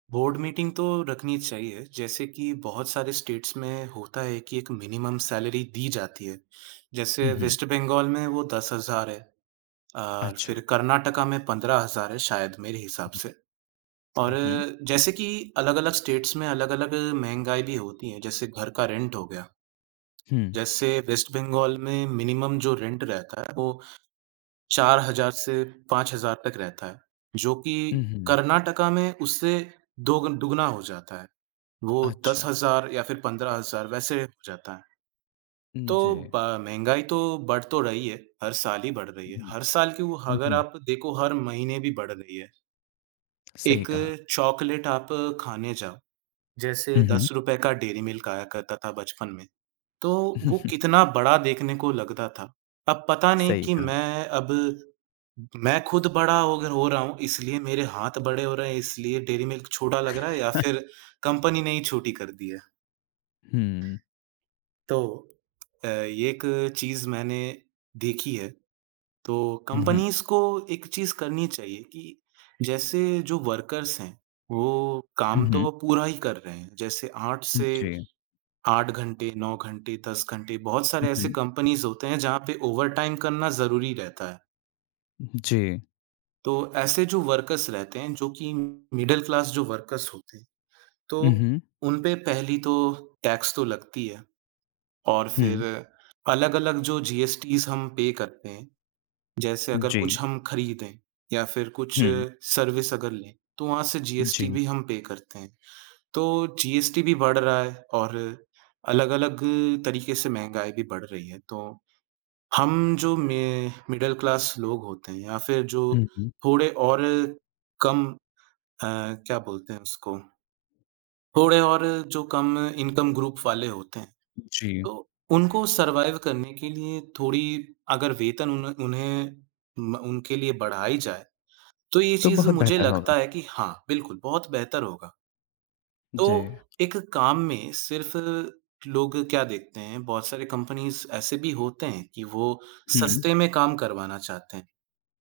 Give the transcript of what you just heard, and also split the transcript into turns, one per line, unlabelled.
Board meeting तो रखनी चाहिए, जैसे कि बहुत सारे स्टेट्स में होता है कि एक मिनिमम सैलरी दी जाती है।
उ,
जैसे
हुँ।
वेस्ट बंगाल में वो 10,000 है अ, फिर
अच्छा।
कर्नाटक में 15,000 है शायद, मेरे हिसाब
उ,
से। और
हुँ।
जैसे कि अलग-अलग स्टेट्स में अलग-अलग महँगाई भी होती हैं, जैसे घर का रेंट हो गया।
हुँ।
जैसे वेस्ट बंगाल में मिनिमम जो रेंट रहता है, वो 4,000 से 5,000 तक रहता है, जो कि
उ, हुँ।
कर्नाटक में उससे दोगन दुगुना हो जाता है, वो दस
अच्छा।
हज़ार या फिर 15,000, वैसे हो जाता है।
उम,
तो
जी।
ब महँगाई तो बढ़ तो रही है, हर साल ही बढ़ रही
हुँ,
है,
हुँ।
हर साल क्यों,
हुँ,
अगर
हुँ।
आप देखो, हर महीने भी बढ़ रही है।
सही
1
कहा।
चॉकलेट आप खाने जाओ,
उ,
जैसे दस
हुँ।
रुपए का डेयरी मिल्क आया करता था बचपन में, तो वो कितना बड़ा देखने को लगता था। अब पता नहीं
सही
कि
कहा।
मैं अब मैं खुद बड़ा होगर हो रहा हूँ, इसलिए मेरे हाथ बड़े हो रहे हैं, इसलिए डेयरी मिल्क छोटा लग रहा है, या फिर कंपनी ने ही छोटी कर दी है।
हुँ।
तो अ, एक चीज़ मैंने देखी है, तो
उ, हुँ।
कंपनीज़ को एक चीज़ करनी चाहिए कि जैसे जो वर्कर्स हैं, वो
उ,
काम तो
हुँ।
वो पूरा ही कर रहे हैं। जैसे 8
हुँ,
से
जी।
8 घंटे 9 घंटे, 10 घंटे, बहुत
उ,
सारे ऐसे
हुँ।
कंपनीज़ होते हैं जहाँ पे ओवरटाइम करना ज़रूरी रहता है।
जी।
तो ऐसे जो वर्कर्स रहते हैं, जो कि मिडल क्लास जो वर्कर्स होते हैं,
उ,
तो
हुँ।
उन पे पहली तो टैक्स तो लगती है। और फिर
हुँ।
अलग-अलग जो जीएसटीज़ हम पे करते हैं, जैसे अगर
जी।
कुछ हम खरीदें या फिर कुछ
हुँ।
सर्विस अगर लें, तो वहाँ से जीएसटी
जी।
भी हम पे करते हैं। तो जीएसटी भी बढ़ रहा है और अलग-अलग तरीके से महँगाई भी बढ़ रही है, तो हम जो मे मिडल क्लास लोग होते हैं या फिर जो
हुँ, हुँ।
थोड़े और कम अ, क्या बोलते हैं उसको, थोड़े और जो कम इनकम ग्रुप वाले होते हैं,
जी।
तो उनको सर्वाइव करने के लिए थोड़ी अगर वेतन उन्ह उन्हें म उनके लिए बढ़ाई जाए, तो ये
तो
चीज़
बहुत
मुझे
बेहतर होगा।
लगता है कि हाँ, बिल्कुल, बहुत बेहतर होगा। तो
जी।
एक काम में सिर्फ़ लोग क्या देखते हैं, बहुत सारे कंपनीज़ ऐसे भी होते हैं कि वो
हुँ।
सस्ते में काम करवाना चाहते हैं।